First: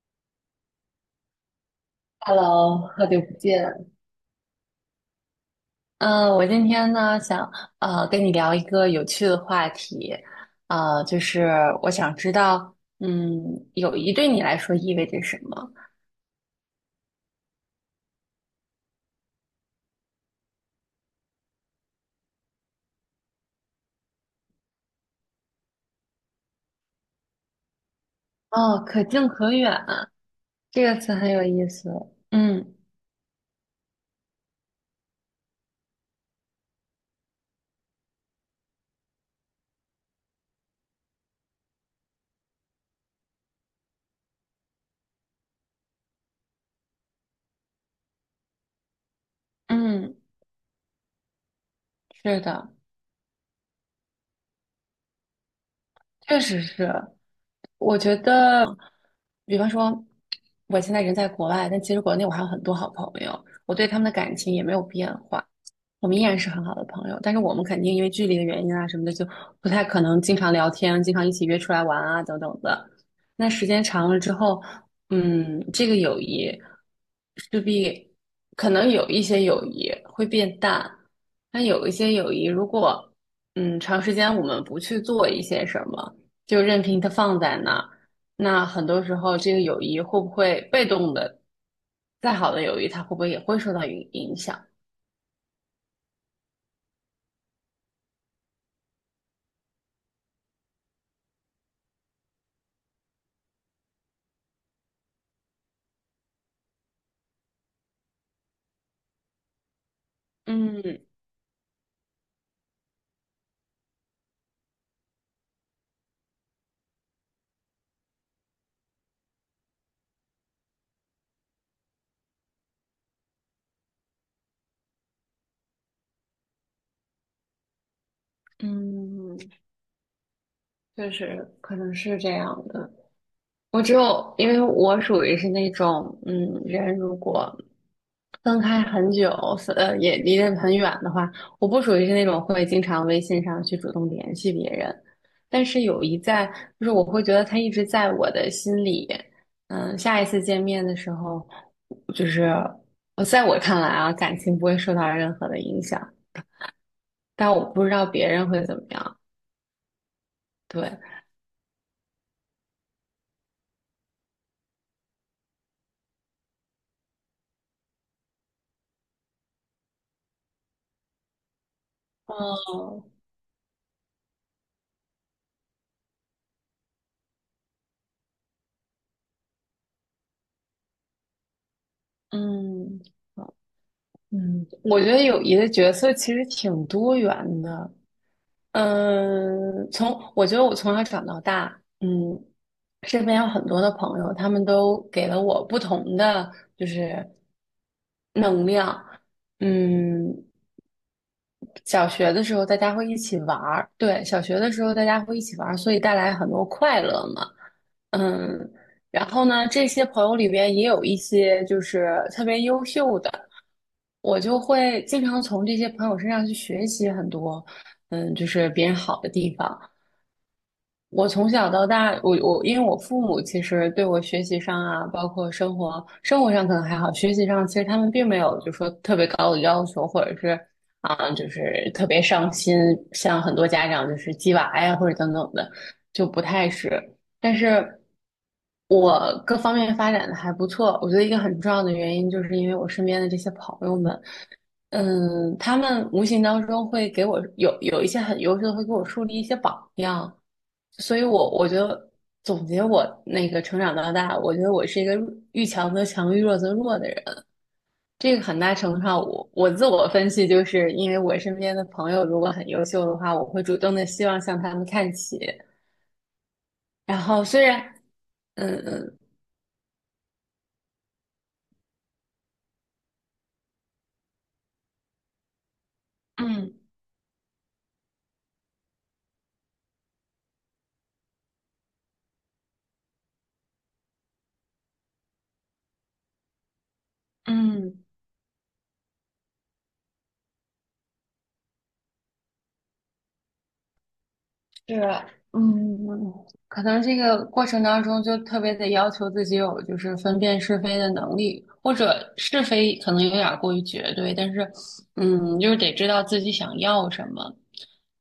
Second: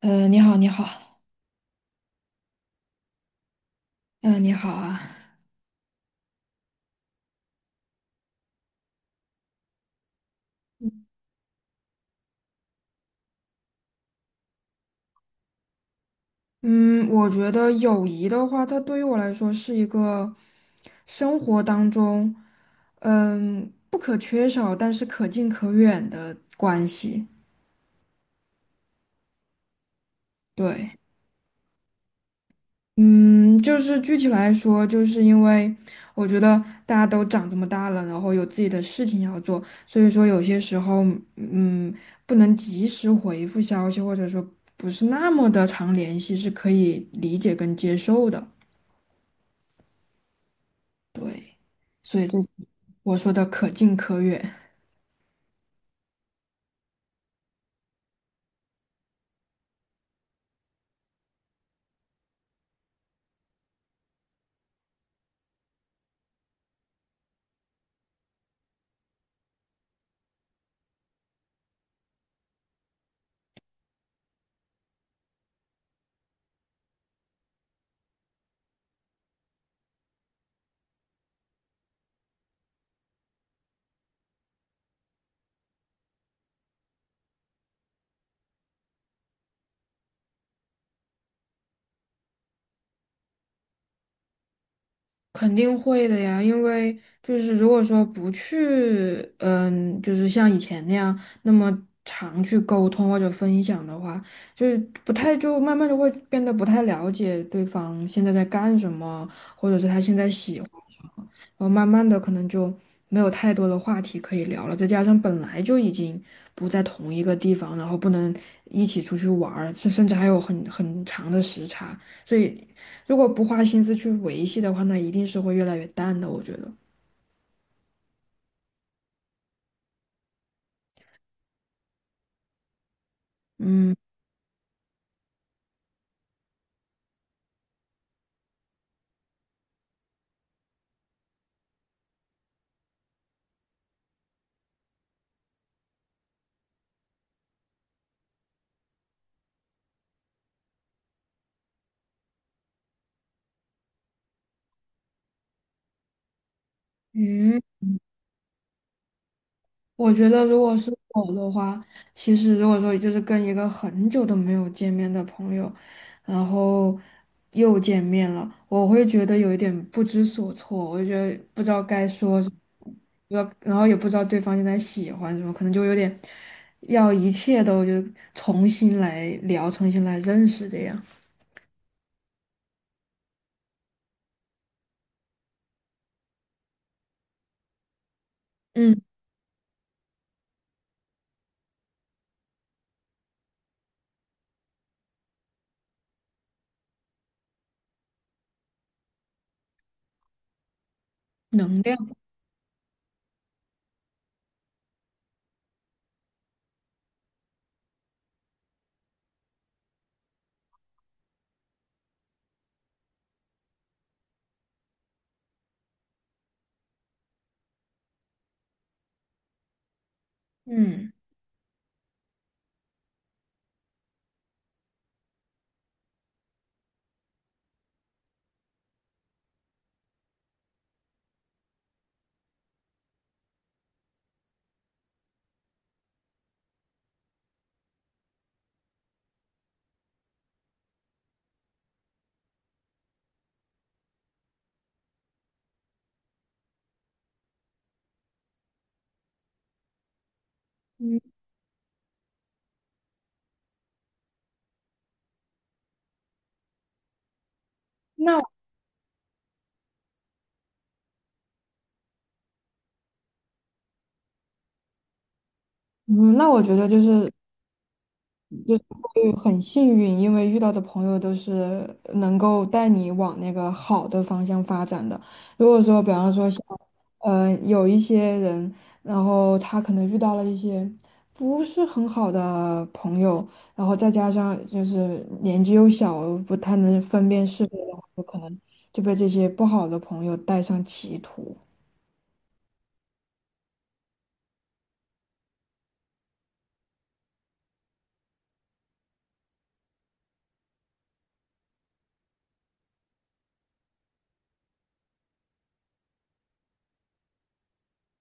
你好，你好，Hello，好久不见。嗯、你好啊。嗯，我今天呢想跟你聊一个有趣的话题，就是我想知道，友谊对你来说意味着什么？嗯，我觉得友谊的话，它对于我来说是一个生活当中，不可缺少，但是可近可远的关系。哦，可近可远这对。个词很有意思。嗯嗯，就是具体来说，就是因为我觉得大家都长这么大了，然后有自己的事情要做，所以说有些时候，嗯，不能及时回复消息，或者说不是那么的常联系，是可以理解跟接受的。嗯，对，所以这是的，我说的可近可远。确实是。我觉得，比方说，我现在人在国外，但其实国内我还有很多好朋友，我对他们的感情也没有变化。我们依然是很好的朋友，但是我们肯定因为距离的原因啊什么的，就不太可能经常聊天，经常一起约出来玩啊等等的。那时间长了之后，这个友谊势必可能有一些友谊会变淡，但有一些友谊如果长时间我们不去做一些什么，就任凭它放在那儿，那很多时候这个友谊会不会被动的，再好的友谊它会不会也会受到影响？肯定会的呀，因为就是如果说不去，就是像以前那样那么常去沟通或者分享的话，就是不太就慢慢就会变得不太了解对方现在在干什么，或者是他现在喜嗯，然后慢慢的可能就没有太多的话题可以聊了，再加上本来就已经不在同一个地方，然后不能一起出去玩儿，甚至还有很长的时差，所以如果不花心思去维系的话，那一定是会越来越淡的，我觉得。嗯，确实可能是这样的。我只嗯。有，因为我属于是那种，人如果分开很久，也离得很远的话，我不属于是那种会经常微信上去主动联系别人。但是有一在，就是我会觉得他一直在我的心里。下一次见面的时候，就是在我看来啊，感情不会受到任何的影响，但嗯。我不知道别人会怎么样。我觉得，如果是对。我的话，其实如果说就是跟一个很久都没有见面的朋友，然后又见面了，我会觉得有一点不知所措，我就觉得不知道该说什么，不哦。知道然后也不知道对方现在喜欢什么，可能就有点要一切都就重新来聊，重新来认识这样。嗯，嗯我觉得友谊的角色其实挺多元的。嗯，从我觉得我从小长到大，身边有很多的朋友，他们都给了我不同的就是能量。嗯，能量。小学的时候大家会一起玩儿，对，小学的时候大家会一起玩儿，所以带来很多快乐嘛。嗯，然后呢，这些朋友里边也有一些就是特别优秀的，我就会经常从这些朋友身上去学习很多，就是别人好的地方。嗯我从小到大，我因为我父母其实对我学习上啊，包括生活上可能还好，学习上其实他们并没有就说特别高的要求，或者是啊、就是特别上心，像很多家长就是鸡娃呀或者等等的，就不太是。但是我各方面发展的还不错，我觉得一个很重要的原因就是因为我身边的这些朋友们，他们无形当中会给我有一些很优秀的，会给我树立一些榜样，所嗯，以我觉得总结我那个成长到大，我觉得我是一个遇强则强，遇弱则弱的人。这那个很大程度上我，我自我分析，就是因为我身边的朋友如果很优秀的话，我会主动的希望向他们看齐。嗯，那我觉得就然是后虽然，就嗯是嗯。会很幸运，因为遇到的朋友都是能够带你往那个好的方向发展的。如果说，比方说像，嗯有一些人，然后他可能遇到了一些不是很好的朋友，然后再加上就是年纪又小，不太能分辨是非的话，嗯。有可能就被这些不好的朋友带上歧途。是，嗯，可能这个过程当中就特别得要求自己有就是分辨是非的能力，或者是非可能有点儿过于绝对，但是，就是得知道自己想要什么。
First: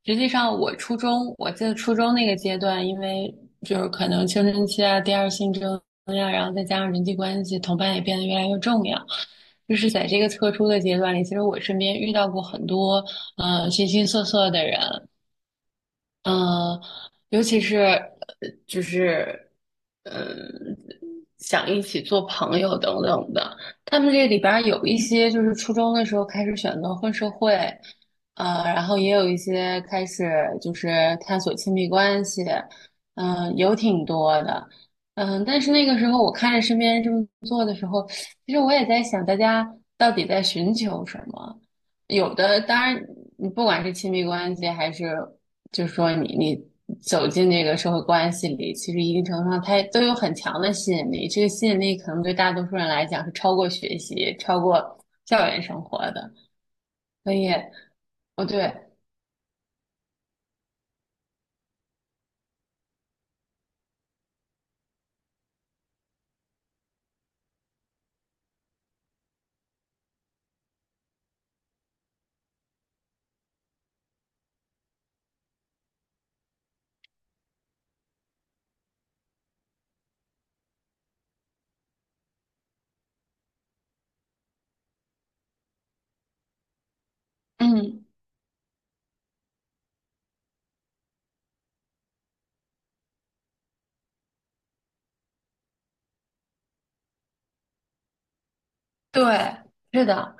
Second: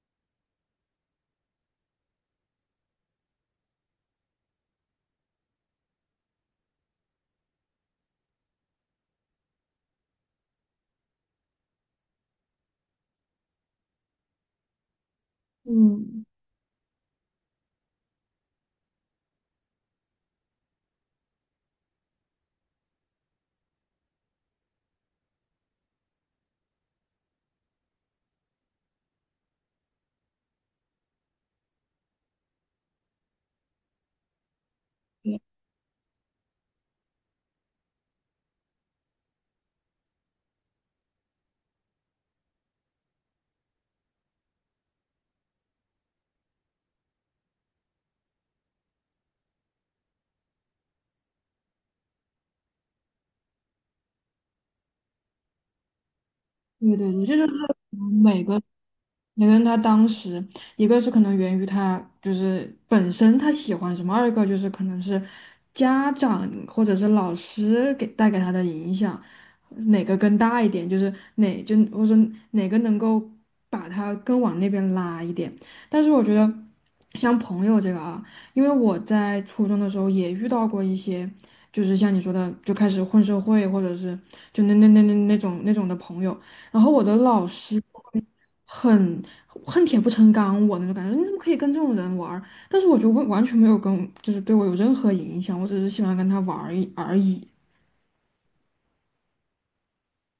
实际上，我初中，我记得初中那个阶段，因为就是可能青春期啊、第二性征呀、然后再加上人际关系，同伴也变得越来越重要。就是在这个特殊的阶段里，其实我身边遇到过很多形形色色的人，嗯，嗯，尤其是就是嗯，想一起做朋友等等的，他们这里边儿有一些就是初中的时候开始选择混社会，然后也有一些开始就是探索亲密关系，有挺多的，但是那个时候我看着身边人这么做的时候，其实我也在想，大家到底在寻求什么？有的当然，你不管是亲密关系还是就是说你走进这个社会关系里，其实一定程度上它都有很强的吸引力。这个吸引力可能对大多数人来讲是超过学习、超过校园生活的。对对对，所这以，就是。每哦个。对，你跟他当时，一个是可能源于他就是本身他喜欢什么，二一个就是可能是家长或者是老师给带给他的影响，哪个更大一点，就是哪就我说哪个能够把他更往那边拉一点。但是我觉得像朋友这个啊，因为我在初中的时候也遇到过一些，就是像你说的，就开始混社会或者是就那种那种的朋友。然后我的老师就嗯，会很恨铁不成钢我那种感觉，你怎么可以跟这种人玩儿但是我觉得完完全没有跟，就是对我有任何影响，我只是喜欢跟他玩儿一而已。对，是的，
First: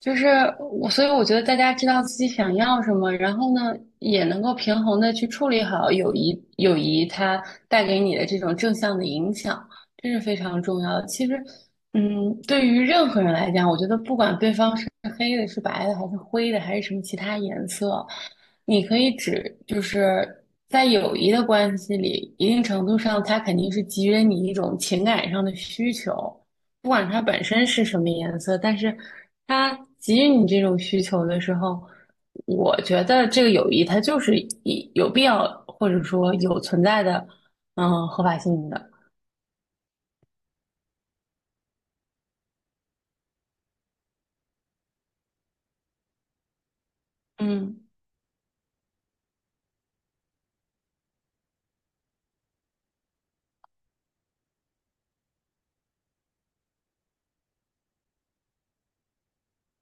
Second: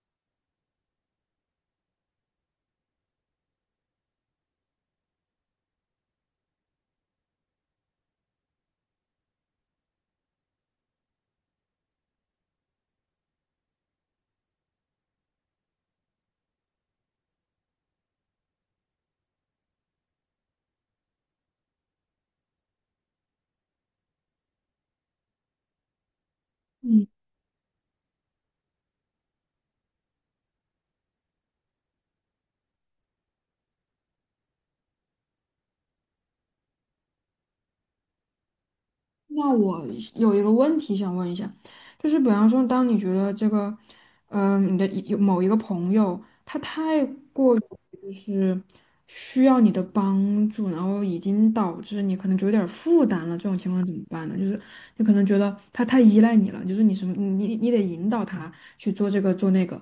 就是我，所以我觉得大家知道自己想要什么，然后呢，也能够平衡的去处理好友谊，友谊它带给你的这种正向的影响，这是非常重要的。其实，对于任何人来讲，我觉得不管对方是黑的、是白的，还是灰的，还是什么其他颜色，你可以指，就是在友谊的关系里，一定程度上，它肯定是给予了你一种情感上的需求。不嗯。管它本身是什么颜色，但是它给予你这种需求的时候，我觉得这个友谊它就是一有必要或者说有存在的，合法性的。那我有一个问题想问一下，就是比方说，当你觉得这个，你的一有某一个朋友，他太过于嗯就是需要你的帮助，然后已经导致你可能就有点儿负担了，这种情况怎么办呢？就是你可能觉得他太依赖你了，就是你什么，你你得引导他去做这个做那个，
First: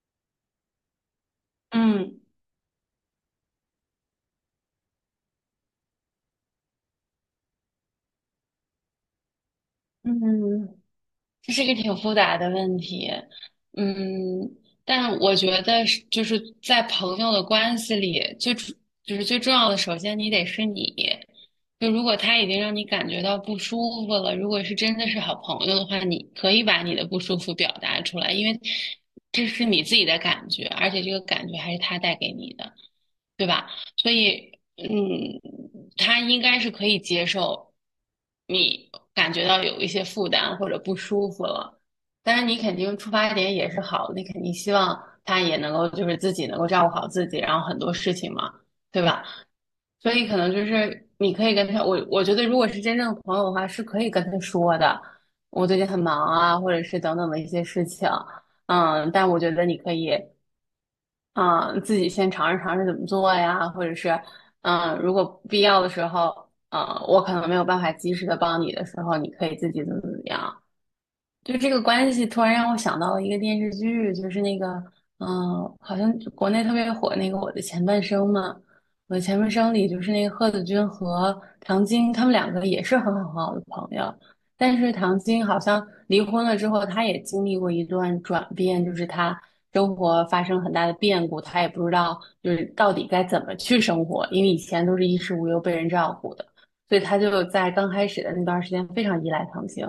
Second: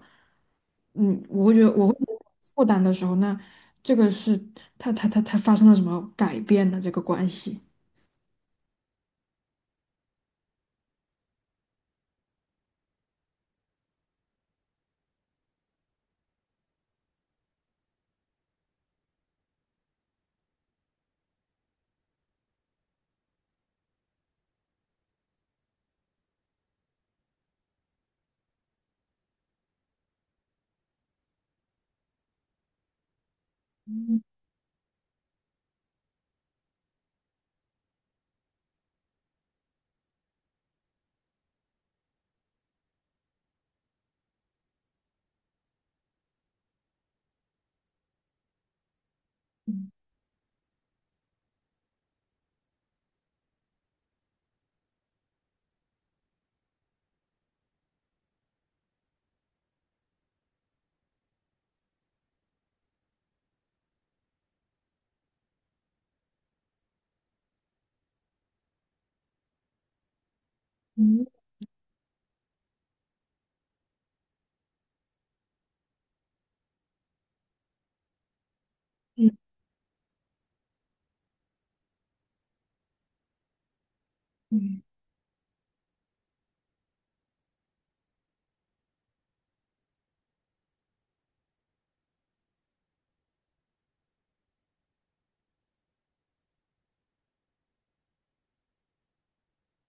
我会觉得我会觉嗯得负担的时候，那这个是他发生了什么改变的这个关系。嗯，这是一个挺复杂的问题，嗯，但我觉得是就是在朋友的关系里，就是最重要的，首先你得是你。就如果他已经让你感觉到不舒服了，如果是真的是好朋友的话，你可以把你的不舒服表达出来，因为这是你自己的感觉，而且这个感觉还是他带给你的。对吧？所以，嗯，他应该是可以接受你感觉到有一些负担或者不舒服了。当然，你肯定出发点也是好的，你肯定希望他也能够就是自己能够照顾好自己，然后很多事情嘛，对吧？所以可能就是你可以跟他，我觉得如果是真正的朋友的话，是可以跟他说的，我最近很忙啊，或者是等等的一些事情。但我觉得你可以。嗯，自己先尝试尝试怎么做呀，或者是，如果必要的时候，我可能没有办法及时的帮你的时候，你可以自己怎么怎么样。嗯就这个关系，突然让我想到了一个电视剧，就是那个，嗯、好像就国内特别火那个《我的前半生》嘛，《我的前半生》里就是那个贺子君和唐晶，他们两个也是很好很好的朋友，但嗯。是唐晶好像离婚了之后，她也经历过一段转变，就是她生活发生很大的变故，她也不知道就是到底该怎么去生活，因为以前都是衣食无忧被人照顾的，所以她就在刚开始的那段时间非常依赖唐晶。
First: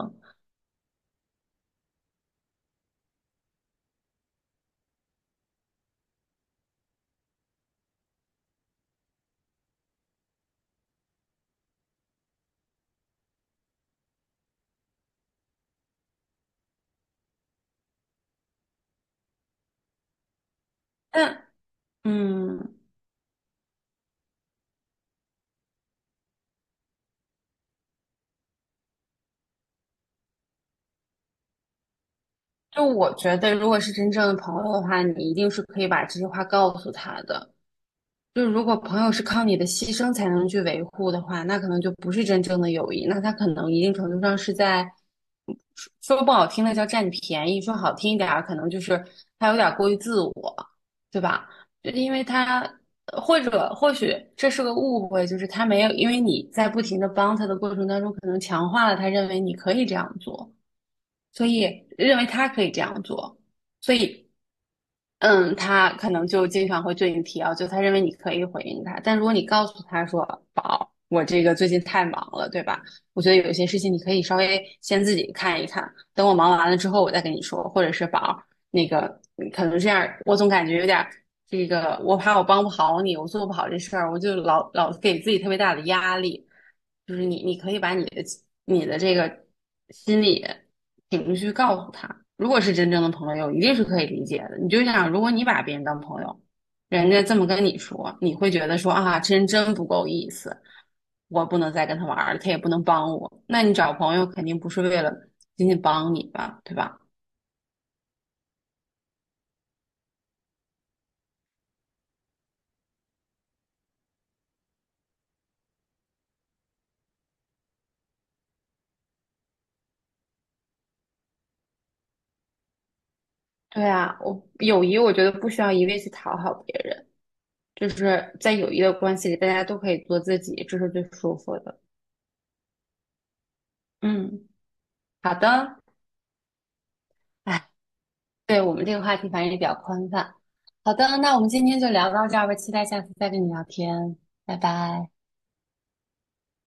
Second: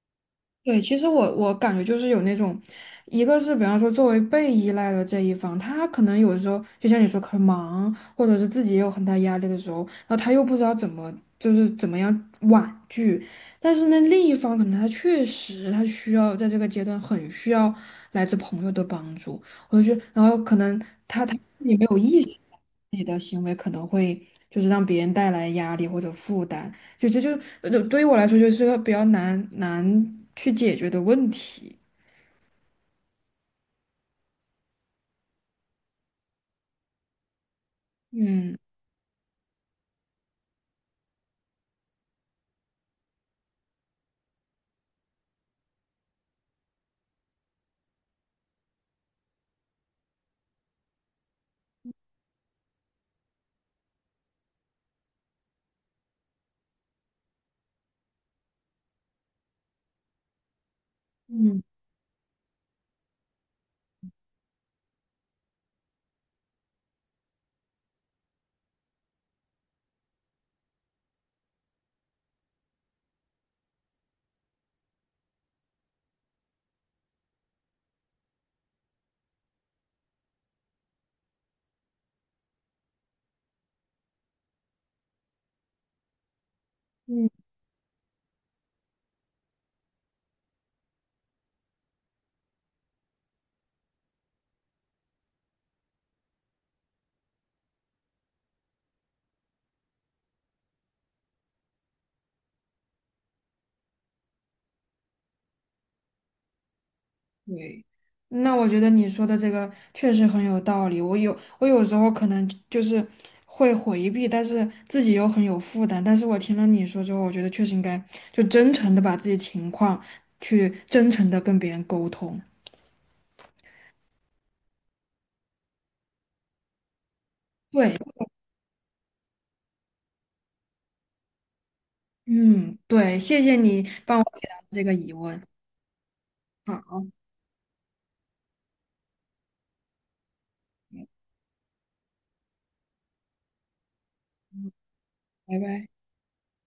对，其实我感觉就是有那种，一个是比方说作为被依赖的这一方，他可能有时候就像你说很忙，或者是自己也有很大压力的时候，然后他又不知道怎么就是怎么样婉拒，但是呢，另一方可能他确实他需要在这个阶段很需要来自朋友的帮助，我就觉得，然后可能他自己没有意识。嗯，你的行为可能会就是让别人带来压力或者负担，就这就就对于我来说就是个比较难去解决的问题。就我觉得，如果是真正的朋友的话，你一定是可以把这些话告诉他的。就是嗯如果朋友是靠你的牺牲才能去维护的话，那可能就不是真正的友谊，那他可能一定程度上是在说不好听的叫占你便宜，说好听一点儿，可能就是他有点过于自我，对吧？就是因为他或许这是个误会，就是他没有，因为你在不停的帮他的过程当中，可能强化了他认为你可以这样做。所嗯以认为他可以这样做，所以他可能就经常会对你提要求，他认为你可以回应他，但如果你告诉他说，宝，我这个最近太忙了，对吧？我觉得有些事情你可以稍微先自己看一看，等我忙完了之后我再跟你说，或者是宝儿那个可能这样，我总感觉有点这个，我怕我帮不好你，我做不好这事儿，我就老给自己特别大的压力。就是嗯你可以把你的这个心理情绪告诉他，如果是真正的朋友，一定是可以理解的。你就想，如果你把别人当朋友，人家这么跟你说，你会觉得说啊，这人真不够意思。我不能再跟他玩儿了，他也不能帮我。那你找朋友肯定不是为了仅仅帮你吧，对吧？对，那我觉得你说的这个确实很有道理。我有时候可能就是会回避，但是自己又很有负担。但是我听了你说之后，我觉得确实应该就真诚的把自己情况去真诚的跟别人沟通。对啊，我友谊我觉得不需要一味去讨好别人，就对。是在友谊的关系里，大家都可以做自己，这是最舒服的。嗯，对，谢谢你帮我解嗯，答这个疑好问。的，好。哎，对我们这个话题反正也比较宽泛。好嗯。的，那我们今天就聊到这儿吧，期待下次再跟你聊天，拜拜。拜拜。